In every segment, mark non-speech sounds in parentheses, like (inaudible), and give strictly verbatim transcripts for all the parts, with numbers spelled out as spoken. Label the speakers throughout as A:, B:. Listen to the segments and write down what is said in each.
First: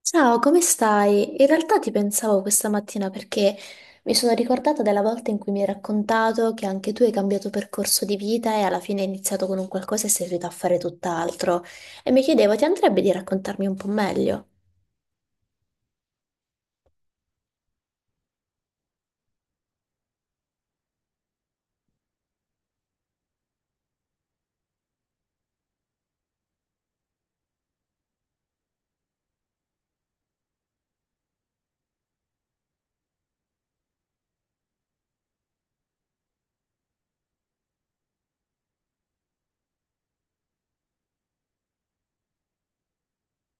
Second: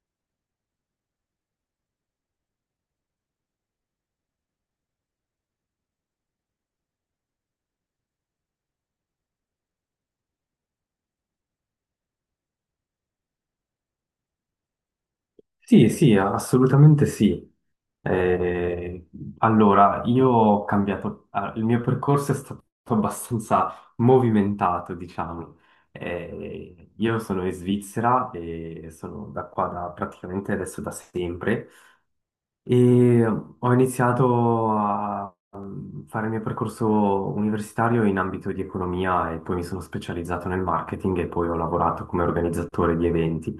A: Ciao, come stai? In realtà ti pensavo questa mattina perché mi sono ricordata della volta in cui mi hai raccontato che anche tu hai cambiato percorso di vita e alla fine hai iniziato con un qualcosa e sei riuscita a fare tutt'altro. E mi chiedevo, ti andrebbe di raccontarmi un po' meglio?
B: Sì, sì, assolutamente sì. Eh, allora, io ho cambiato, ah, il mio percorso è stato abbastanza movimentato, diciamo. Eh, io sono in Svizzera e sono da qua da, praticamente adesso da sempre, e ho iniziato a mm, fare il mio percorso universitario in ambito di economia e poi mi sono specializzato nel marketing e poi ho lavorato come organizzatore di eventi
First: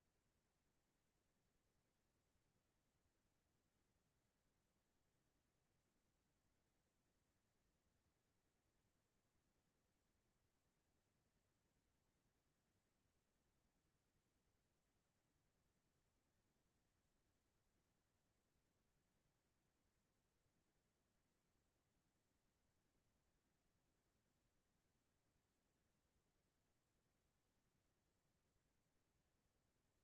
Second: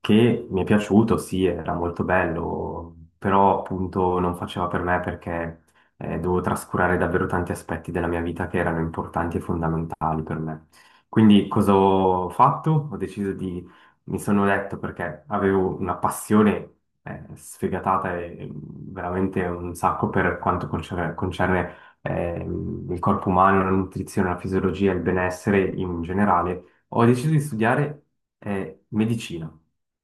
B: che mi è piaciuto, sì, era molto bello, però appunto non faceva per me perché eh, dovevo trascurare davvero tanti aspetti della mia vita che erano importanti e fondamentali per me. Quindi cosa ho fatto? Ho deciso di, mi sono detto, perché avevo una passione eh, sfegatata e e veramente un sacco per quanto concerne, concerne, ehm, il corpo umano, la nutrizione, la fisiologia, il benessere in generale, ho deciso di studiare eh, medicina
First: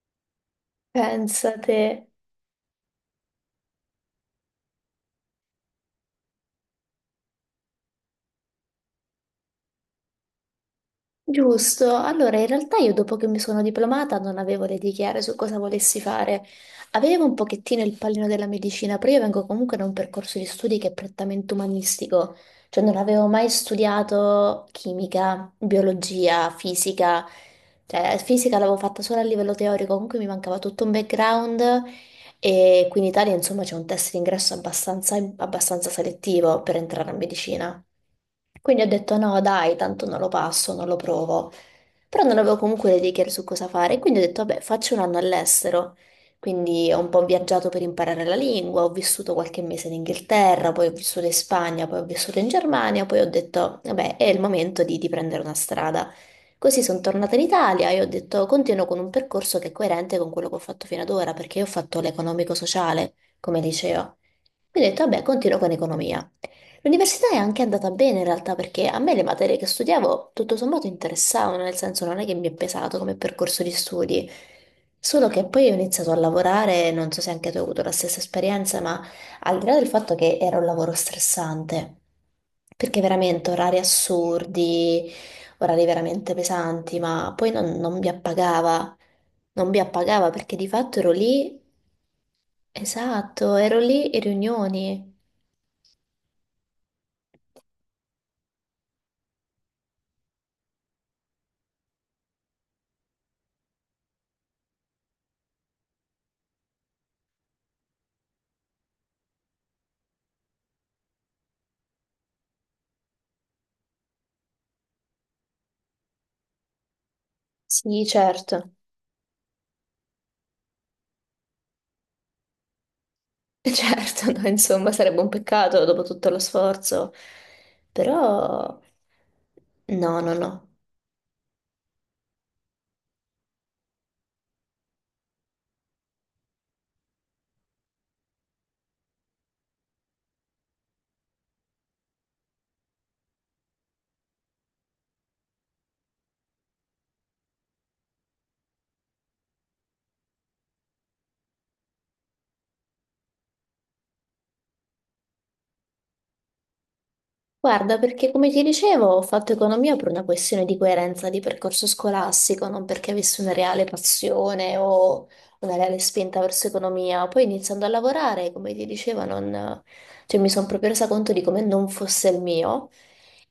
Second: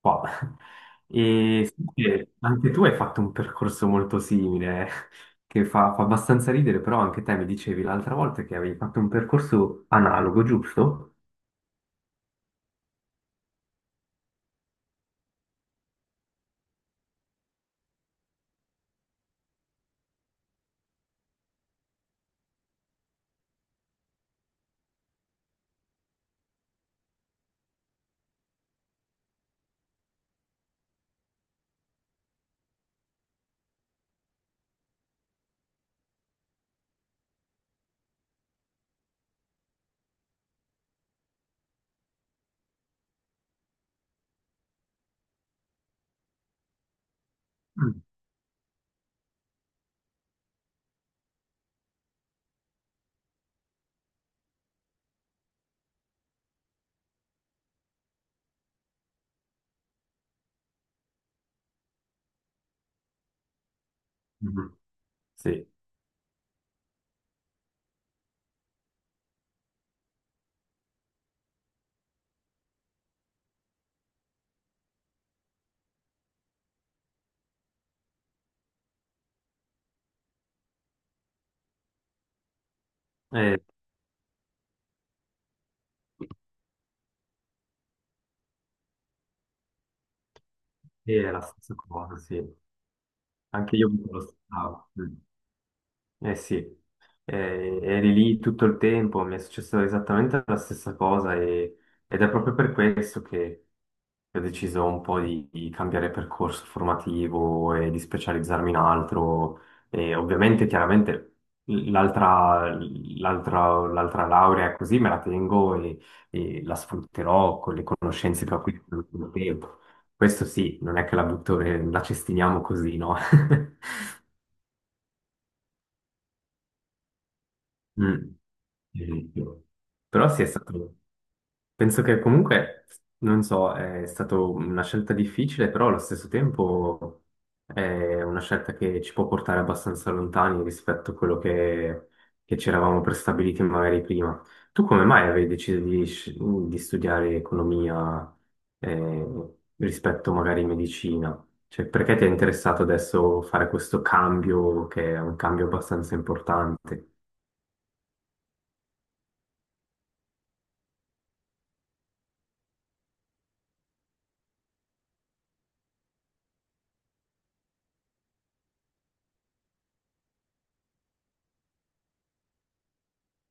B: qua. (laughs) E
A: Pensate.
B: so che anche tu hai fatto un percorso molto simile, (laughs) che fa, fa abbastanza ridere, però anche te mi dicevi l'altra volta che avevi fatto un percorso analogo, giusto?
A: Giusto, allora in realtà io dopo che mi sono diplomata non avevo le idee chiare su cosa volessi fare. Avevo un pochettino il pallino della medicina, però io vengo comunque da un percorso di studi che è prettamente umanistico, cioè non avevo mai studiato chimica, biologia, fisica, cioè fisica l'avevo fatta solo a livello teorico, comunque mi mancava tutto un background e qui in Italia insomma c'è un test d'ingresso abbastanza, abbastanza selettivo per entrare a medicina. Quindi ho detto no, dai, tanto non lo passo, non lo provo. Però non avevo comunque le idee chiare su cosa fare, quindi ho detto, vabbè, faccio un anno all'estero. Quindi ho un po' viaggiato per
B: Mm.
A: imparare la lingua, ho vissuto qualche mese in Inghilterra, poi ho vissuto in Spagna, poi ho vissuto in Germania, poi ho detto, vabbè, è il momento di, di prendere una strada. Così sono tornata in Italia e ho detto, continuo con un percorso che è coerente con quello che ho fatto fino ad ora, perché io ho fatto l'economico-sociale come liceo.
B: Mhm.
A: Quindi ho detto, vabbè, continuo
B: Sì.
A: con economia. L'università è anche andata bene in realtà perché a me le materie che studiavo tutto sommato interessavano, nel senso non è che mi è pesato come percorso di studi, solo che poi ho iniziato a lavorare, non so se anche tu hai avuto la stessa esperienza, ma al di là del fatto che era un lavoro stressante, perché veramente
B: Eh,
A: orari assurdi, orari veramente pesanti, ma poi non, non mi appagava, non mi appagava perché di fatto ero
B: sì, è la
A: lì,
B: stessa cosa, sì.
A: esatto,
B: Anche
A: ero
B: io mi
A: lì
B: lo
A: in
B: aspettavo.
A: riunioni.
B: Eh sì, eh, eri lì tutto il tempo, mi è successa esattamente la stessa cosa e- ed è proprio per questo che ho deciso un po' di, di cambiare percorso formativo e di specializzarmi in altro. E ovviamente, chiaramente, l'altra l'altra- l'altra laurea così me la tengo, e, e la sfrutterò con le
A: Sì,
B: conoscenze che ho
A: certo.
B: acquisito nell'ultimo tempo. Questo sì, non è che la butto, e la cestiniamo così, no?
A: (laughs)
B: (laughs)
A: Certo, no, insomma, sarebbe un peccato dopo tutto lo sforzo,
B: Mm.
A: però
B: Di più.
A: no,
B: Però
A: no,
B: sì, è
A: no.
B: stato, penso che comunque, non so, è stata una scelta difficile, però allo stesso tempo è una scelta che ci può portare abbastanza lontani rispetto a quello che, che ci eravamo prestabiliti magari prima. Tu come mai avevi deciso di, sci- di studiare economia eh, rispetto magari medicina? Cioè, perché ti è interessato adesso fare questo cambio, che è un cambio abbastanza importante?
A: Guarda, perché come ti dicevo, ho fatto economia per una questione di coerenza di percorso scolastico, non perché avessi una reale passione o una reale spinta verso economia. Poi iniziando a lavorare, come ti dicevo, non- cioè, mi sono proprio resa conto di come non fosse il mio.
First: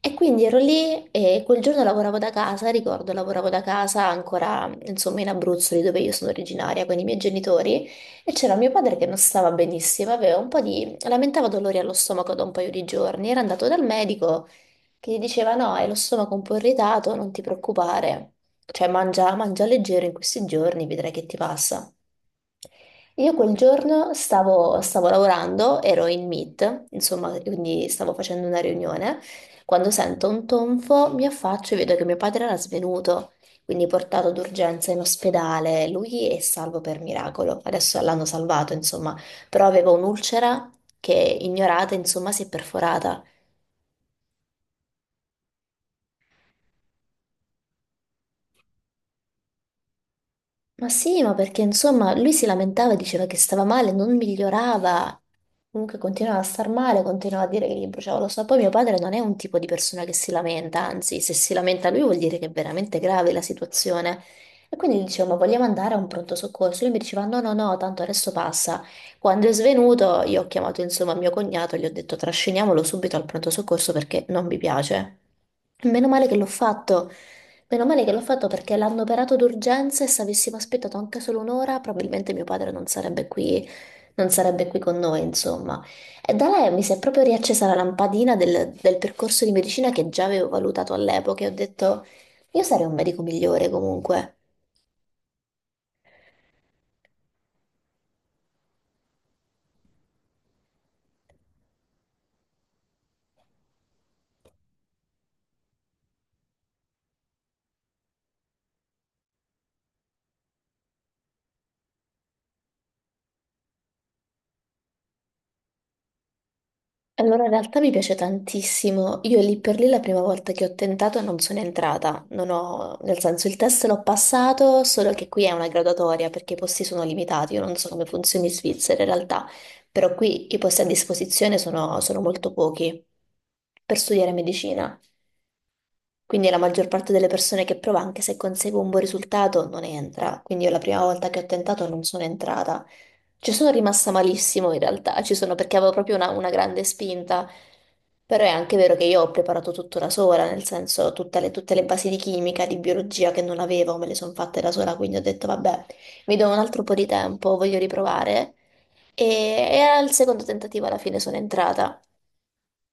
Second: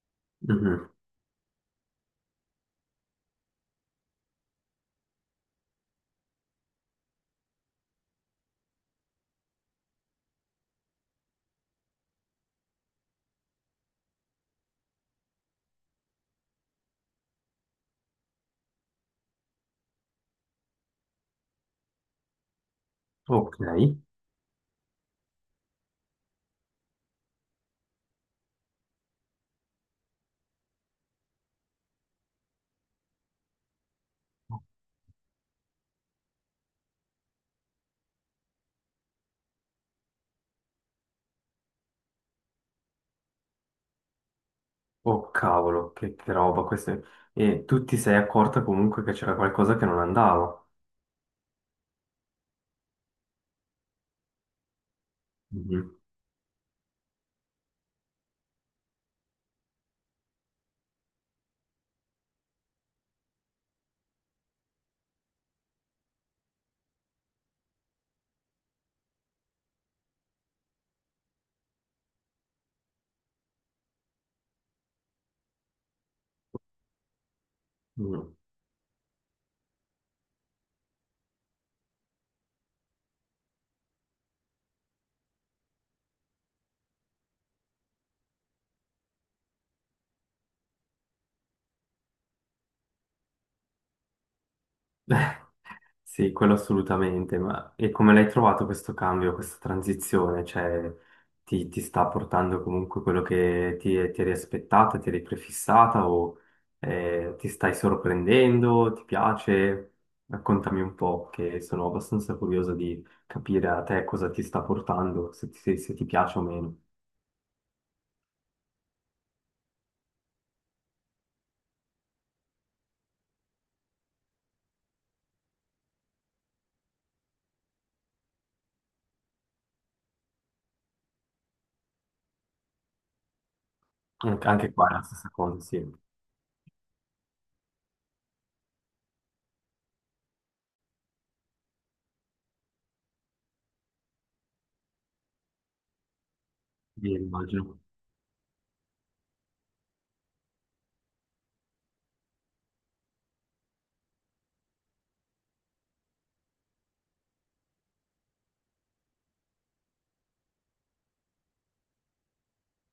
A: E quindi ero
B: Mhm.
A: lì e quel giorno lavoravo da casa, ricordo, lavoravo da casa ancora, insomma, in Abruzzo, lì dove io sono originaria, con i miei genitori. E c'era mio padre che non stava benissimo, aveva un po' di... lamentava dolori allo stomaco da un paio di giorni. Era andato dal medico che gli diceva: No, hai lo stomaco un po' irritato, non ti preoccupare. Cioè, mangia, mangia leggero in questi giorni, vedrai che ti passa. Io quel
B: Ok.
A: giorno stavo, stavo lavorando, ero in meet, insomma, quindi stavo facendo una riunione. Quando sento un tonfo, mi affaccio e vedo che mio padre era svenuto, quindi portato d'urgenza in ospedale. Lui è salvo per miracolo. Adesso l'hanno salvato, insomma, però aveva un'ulcera che ignorata, insomma, si è perforata.
B: Oh cavolo, che, che roba questa. E tu ti sei accorta comunque che c'era qualcosa che non andava.
A: Ma sì, ma perché insomma lui si lamentava, diceva che stava male, non migliorava,
B: Mhm.
A: comunque continuava a star male, continuava a dire che gli bruciava lo so. Poi mio padre non è un tipo di persona che si lamenta, anzi, se si lamenta lui vuol dire che è veramente grave la situazione. E quindi gli dicevo, ma vogliamo andare a un pronto soccorso? Lui mi diceva, no, no, no, tanto adesso passa. Quando è svenuto, io ho chiamato insomma mio cognato e gli ho detto, trasciniamolo subito al pronto soccorso perché non mi piace. Meno male che l'ho fatto. Meno male che l'ho
B: Mm.
A: fatto perché l'hanno operato d'urgenza e se avessimo aspettato anche solo un'ora, probabilmente mio padre non sarebbe qui, non sarebbe qui con noi, insomma. E da lei mi si è proprio riaccesa la lampadina del, del percorso di medicina che già avevo valutato all'epoca e ho detto, io sarei un medico migliore comunque.
B: (laughs) Sì, quello assolutamente. Ma e come l'hai trovato questo cambio, questa transizione? Cioè, ti, ti sta portando comunque quello che ti, ti eri aspettata, ti eri prefissata o eh, ti stai sorprendendo? Ti piace? Raccontami un po', che sono abbastanza curioso di capire a te cosa ti sta portando, se ti se- se ti piace o meno.
A: Allora, in realtà mi piace tantissimo. Io lì per lì la prima volta che ho tentato non sono entrata, non ho, nel senso il test l'ho passato, solo che qui è una graduatoria perché i posti sono limitati, io non so come funzioni in Svizzera in realtà, però qui i posti a disposizione sono, sono molto pochi per studiare
B: Anche anche qua è
A: medicina.
B: la stessa cosa, sì. Io
A: Quindi la maggior parte delle persone che prova, anche se consegue un buon risultato, non entra. Quindi io la prima volta che ho tentato non sono entrata. Ci sono rimasta malissimo in realtà, ci sono perché avevo proprio una, una grande spinta,
B: immagino.
A: però è anche vero che io ho preparato tutto da sola, nel senso tutte le, tutte le basi di chimica, di biologia che non avevo, me le sono fatte da sola, quindi ho detto vabbè, mi do un altro po' di tempo, voglio riprovare e, e al secondo tentativo alla fine sono entrata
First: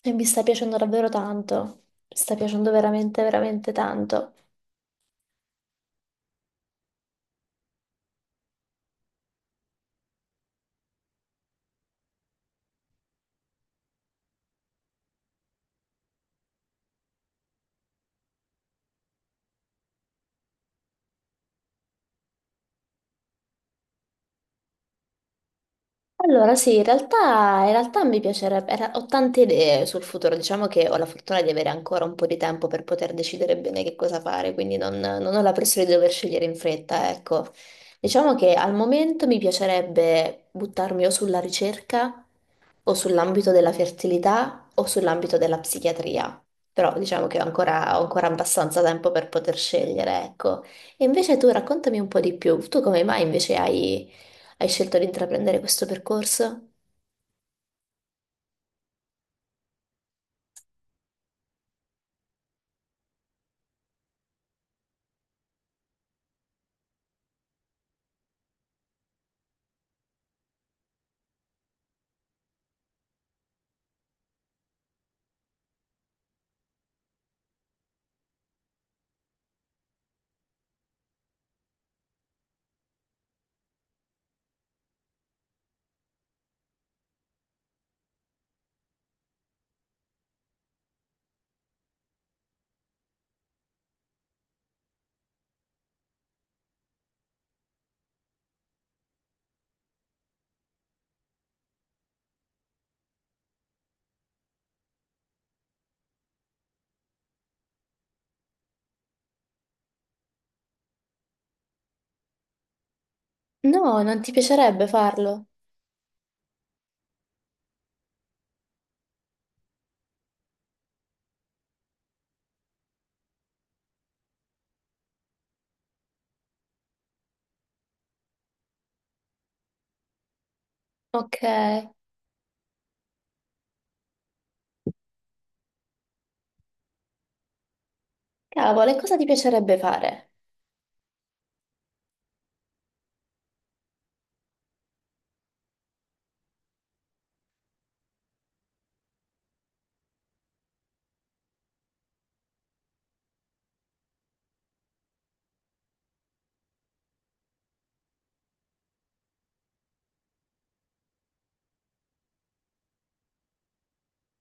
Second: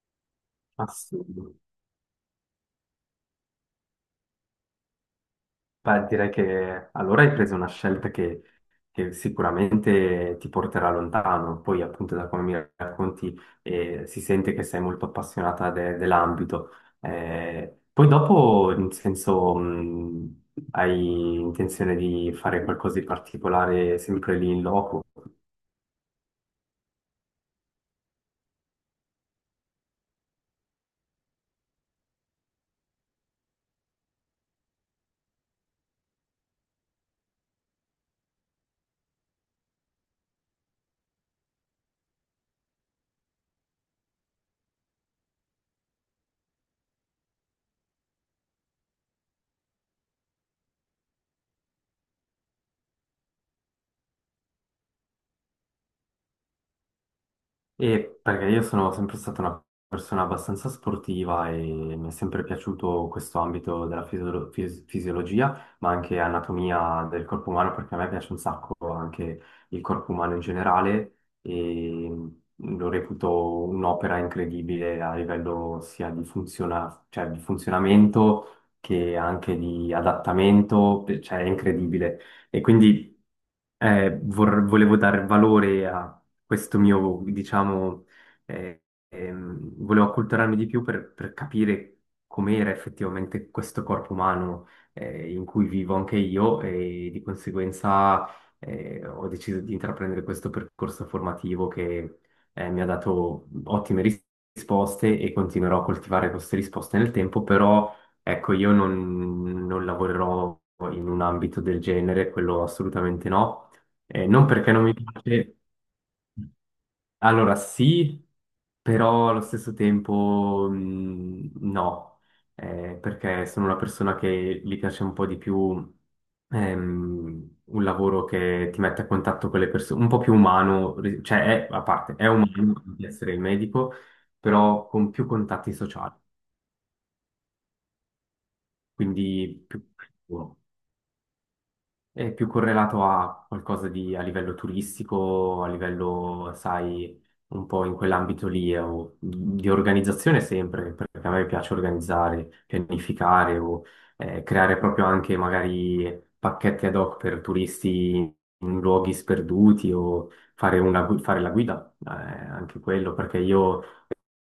A: e mi sta piacendo davvero
B: Assurdo.
A: tanto, mi sta piacendo veramente, veramente tanto.
B: Beh, direi che allora hai preso una scelta che, che sicuramente ti porterà lontano. Poi, appunto, da come mi racconti, eh, si sente che sei molto appassionata de- dell'ambito. Eh, poi dopo, nel senso, mh, hai intenzione di fare qualcosa di particolare sempre lì in loco?
A: Allora, sì, in realtà, in realtà mi piacerebbe, era- ho tante idee sul futuro, diciamo che ho la fortuna di avere ancora un po' di tempo per poter decidere bene che cosa fare, quindi non, non ho la pressione di dover scegliere in fretta, ecco. Diciamo che al momento mi piacerebbe buttarmi o sulla ricerca, o sull'ambito della fertilità, o sull'ambito della psichiatria, però diciamo che ho ancora, ho ancora abbastanza tempo per poter scegliere, ecco. E invece tu raccontami un po' di più, tu come mai invece hai... Hai scelto di intraprendere questo percorso?
B: E perché io sono sempre stata una persona abbastanza sportiva e mi è sempre piaciuto questo ambito della fisiolo- fis- fisiologia, ma anche anatomia del corpo umano, perché a me piace un sacco anche il corpo umano in generale e lo reputo un'opera incredibile a livello sia di funziona- cioè di funzionamento che anche di adattamento, cioè è incredibile. E quindi eh, vor- volevo dare valore a questo mio, diciamo, eh, ehm, volevo acculturarmi di più per, per capire com'era effettivamente questo corpo umano eh, in cui vivo anche io e di conseguenza eh, ho deciso di intraprendere questo percorso formativo che eh, mi ha dato ottime ris- risposte e continuerò a coltivare queste risposte nel tempo, però ecco, io non non lavorerò in un ambito del genere, quello assolutamente no.
A: No, non
B: Eh,
A: ti
B: non perché non
A: piacerebbe
B: mi
A: farlo.
B: piace, allora sì, però allo stesso tempo mh, no. Eh, perché sono una persona che gli piace un po' di più, ehm, un lavoro che ti mette a contatto con le persone, un po' più umano, ri-
A: Ok,
B: cioè è, a parte, è umano di essere il medico, però con più contatti sociali,
A: cavolo, e cosa ti
B: quindi
A: piacerebbe
B: più...
A: fare?
B: È più correlato a qualcosa di, a livello turistico, a livello, sai, un po' in quell'ambito lì, eh, o di organizzazione sempre, perché a me piace organizzare, pianificare o eh, creare proprio anche magari pacchetti ad hoc per turisti in luoghi sperduti o fare, una, gui- fare la guida, eh, anche quello, perché io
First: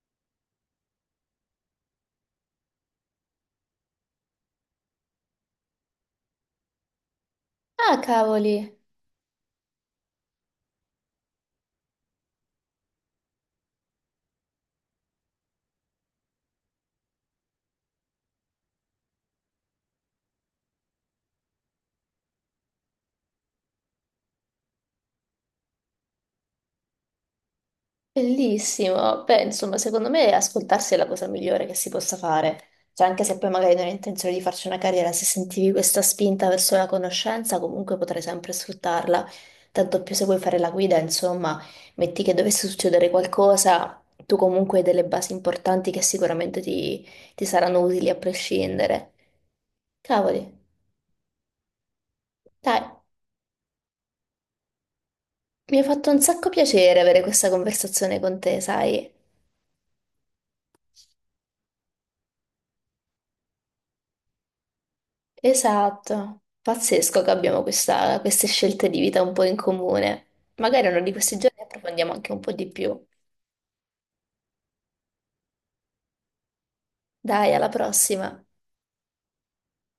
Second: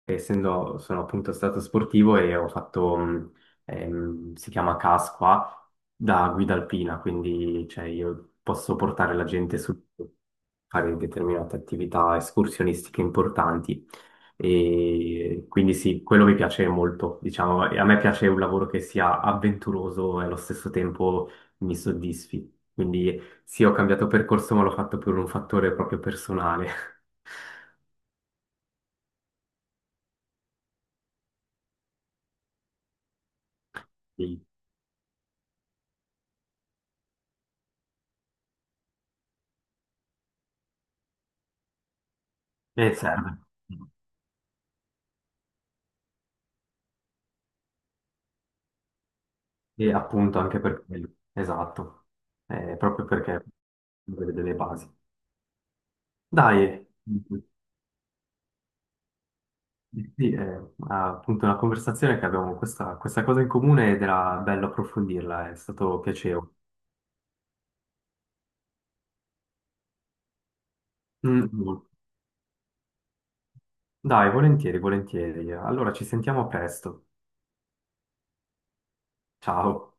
B: essendo sono appunto stato sportivo e ho fatto, mh, ehm, si chiama C A S qua, da guida alpina, quindi cioè,
A: Ah,
B: io
A: cavoli,
B: posso portare la gente su fare determinate attività escursionistiche importanti. E quindi sì, quello mi piace molto, diciamo, e a me piace un lavoro che sia avventuroso e allo stesso tempo mi soddisfi. Quindi sì, ho cambiato percorso, ma l'ho fatto per un fattore proprio personale. (laughs)
A: bellissimo. Beh, insomma, secondo me ascoltarsi è la cosa migliore che si possa fare. Cioè, anche se poi magari non hai intenzione di
B: Sì,
A: farci una carriera, se sentivi questa spinta verso la conoscenza, comunque potrai sempre sfruttarla. Tanto più se vuoi fare la guida, insomma, metti che dovesse
B: e
A: succedere
B: serve.
A: qualcosa, tu comunque hai delle basi importanti che sicuramente ti ti saranno utili a prescindere.
B: E appunto anche
A: Cavoli,
B: per quello, esatto. Eh,
A: dai,
B: proprio perché deve delle basi.
A: mi ha fatto un sacco
B: Dai,
A: piacere avere questa conversazione con te, sai?
B: sì, è appunto una conversazione, che abbiamo questa, questa cosa in comune ed era bello approfondirla, è stato
A: Esatto,
B: piacevole.
A: pazzesco che abbiamo questa- queste scelte di vita un po' in comune. Magari uno di questi
B: Mm,
A: giorni
B: mm.
A: approfondiamo anche un po' di più.
B: Dai, volentieri, volentieri. Allora ci sentiamo presto.
A: Dai, alla prossima.
B: Ciao.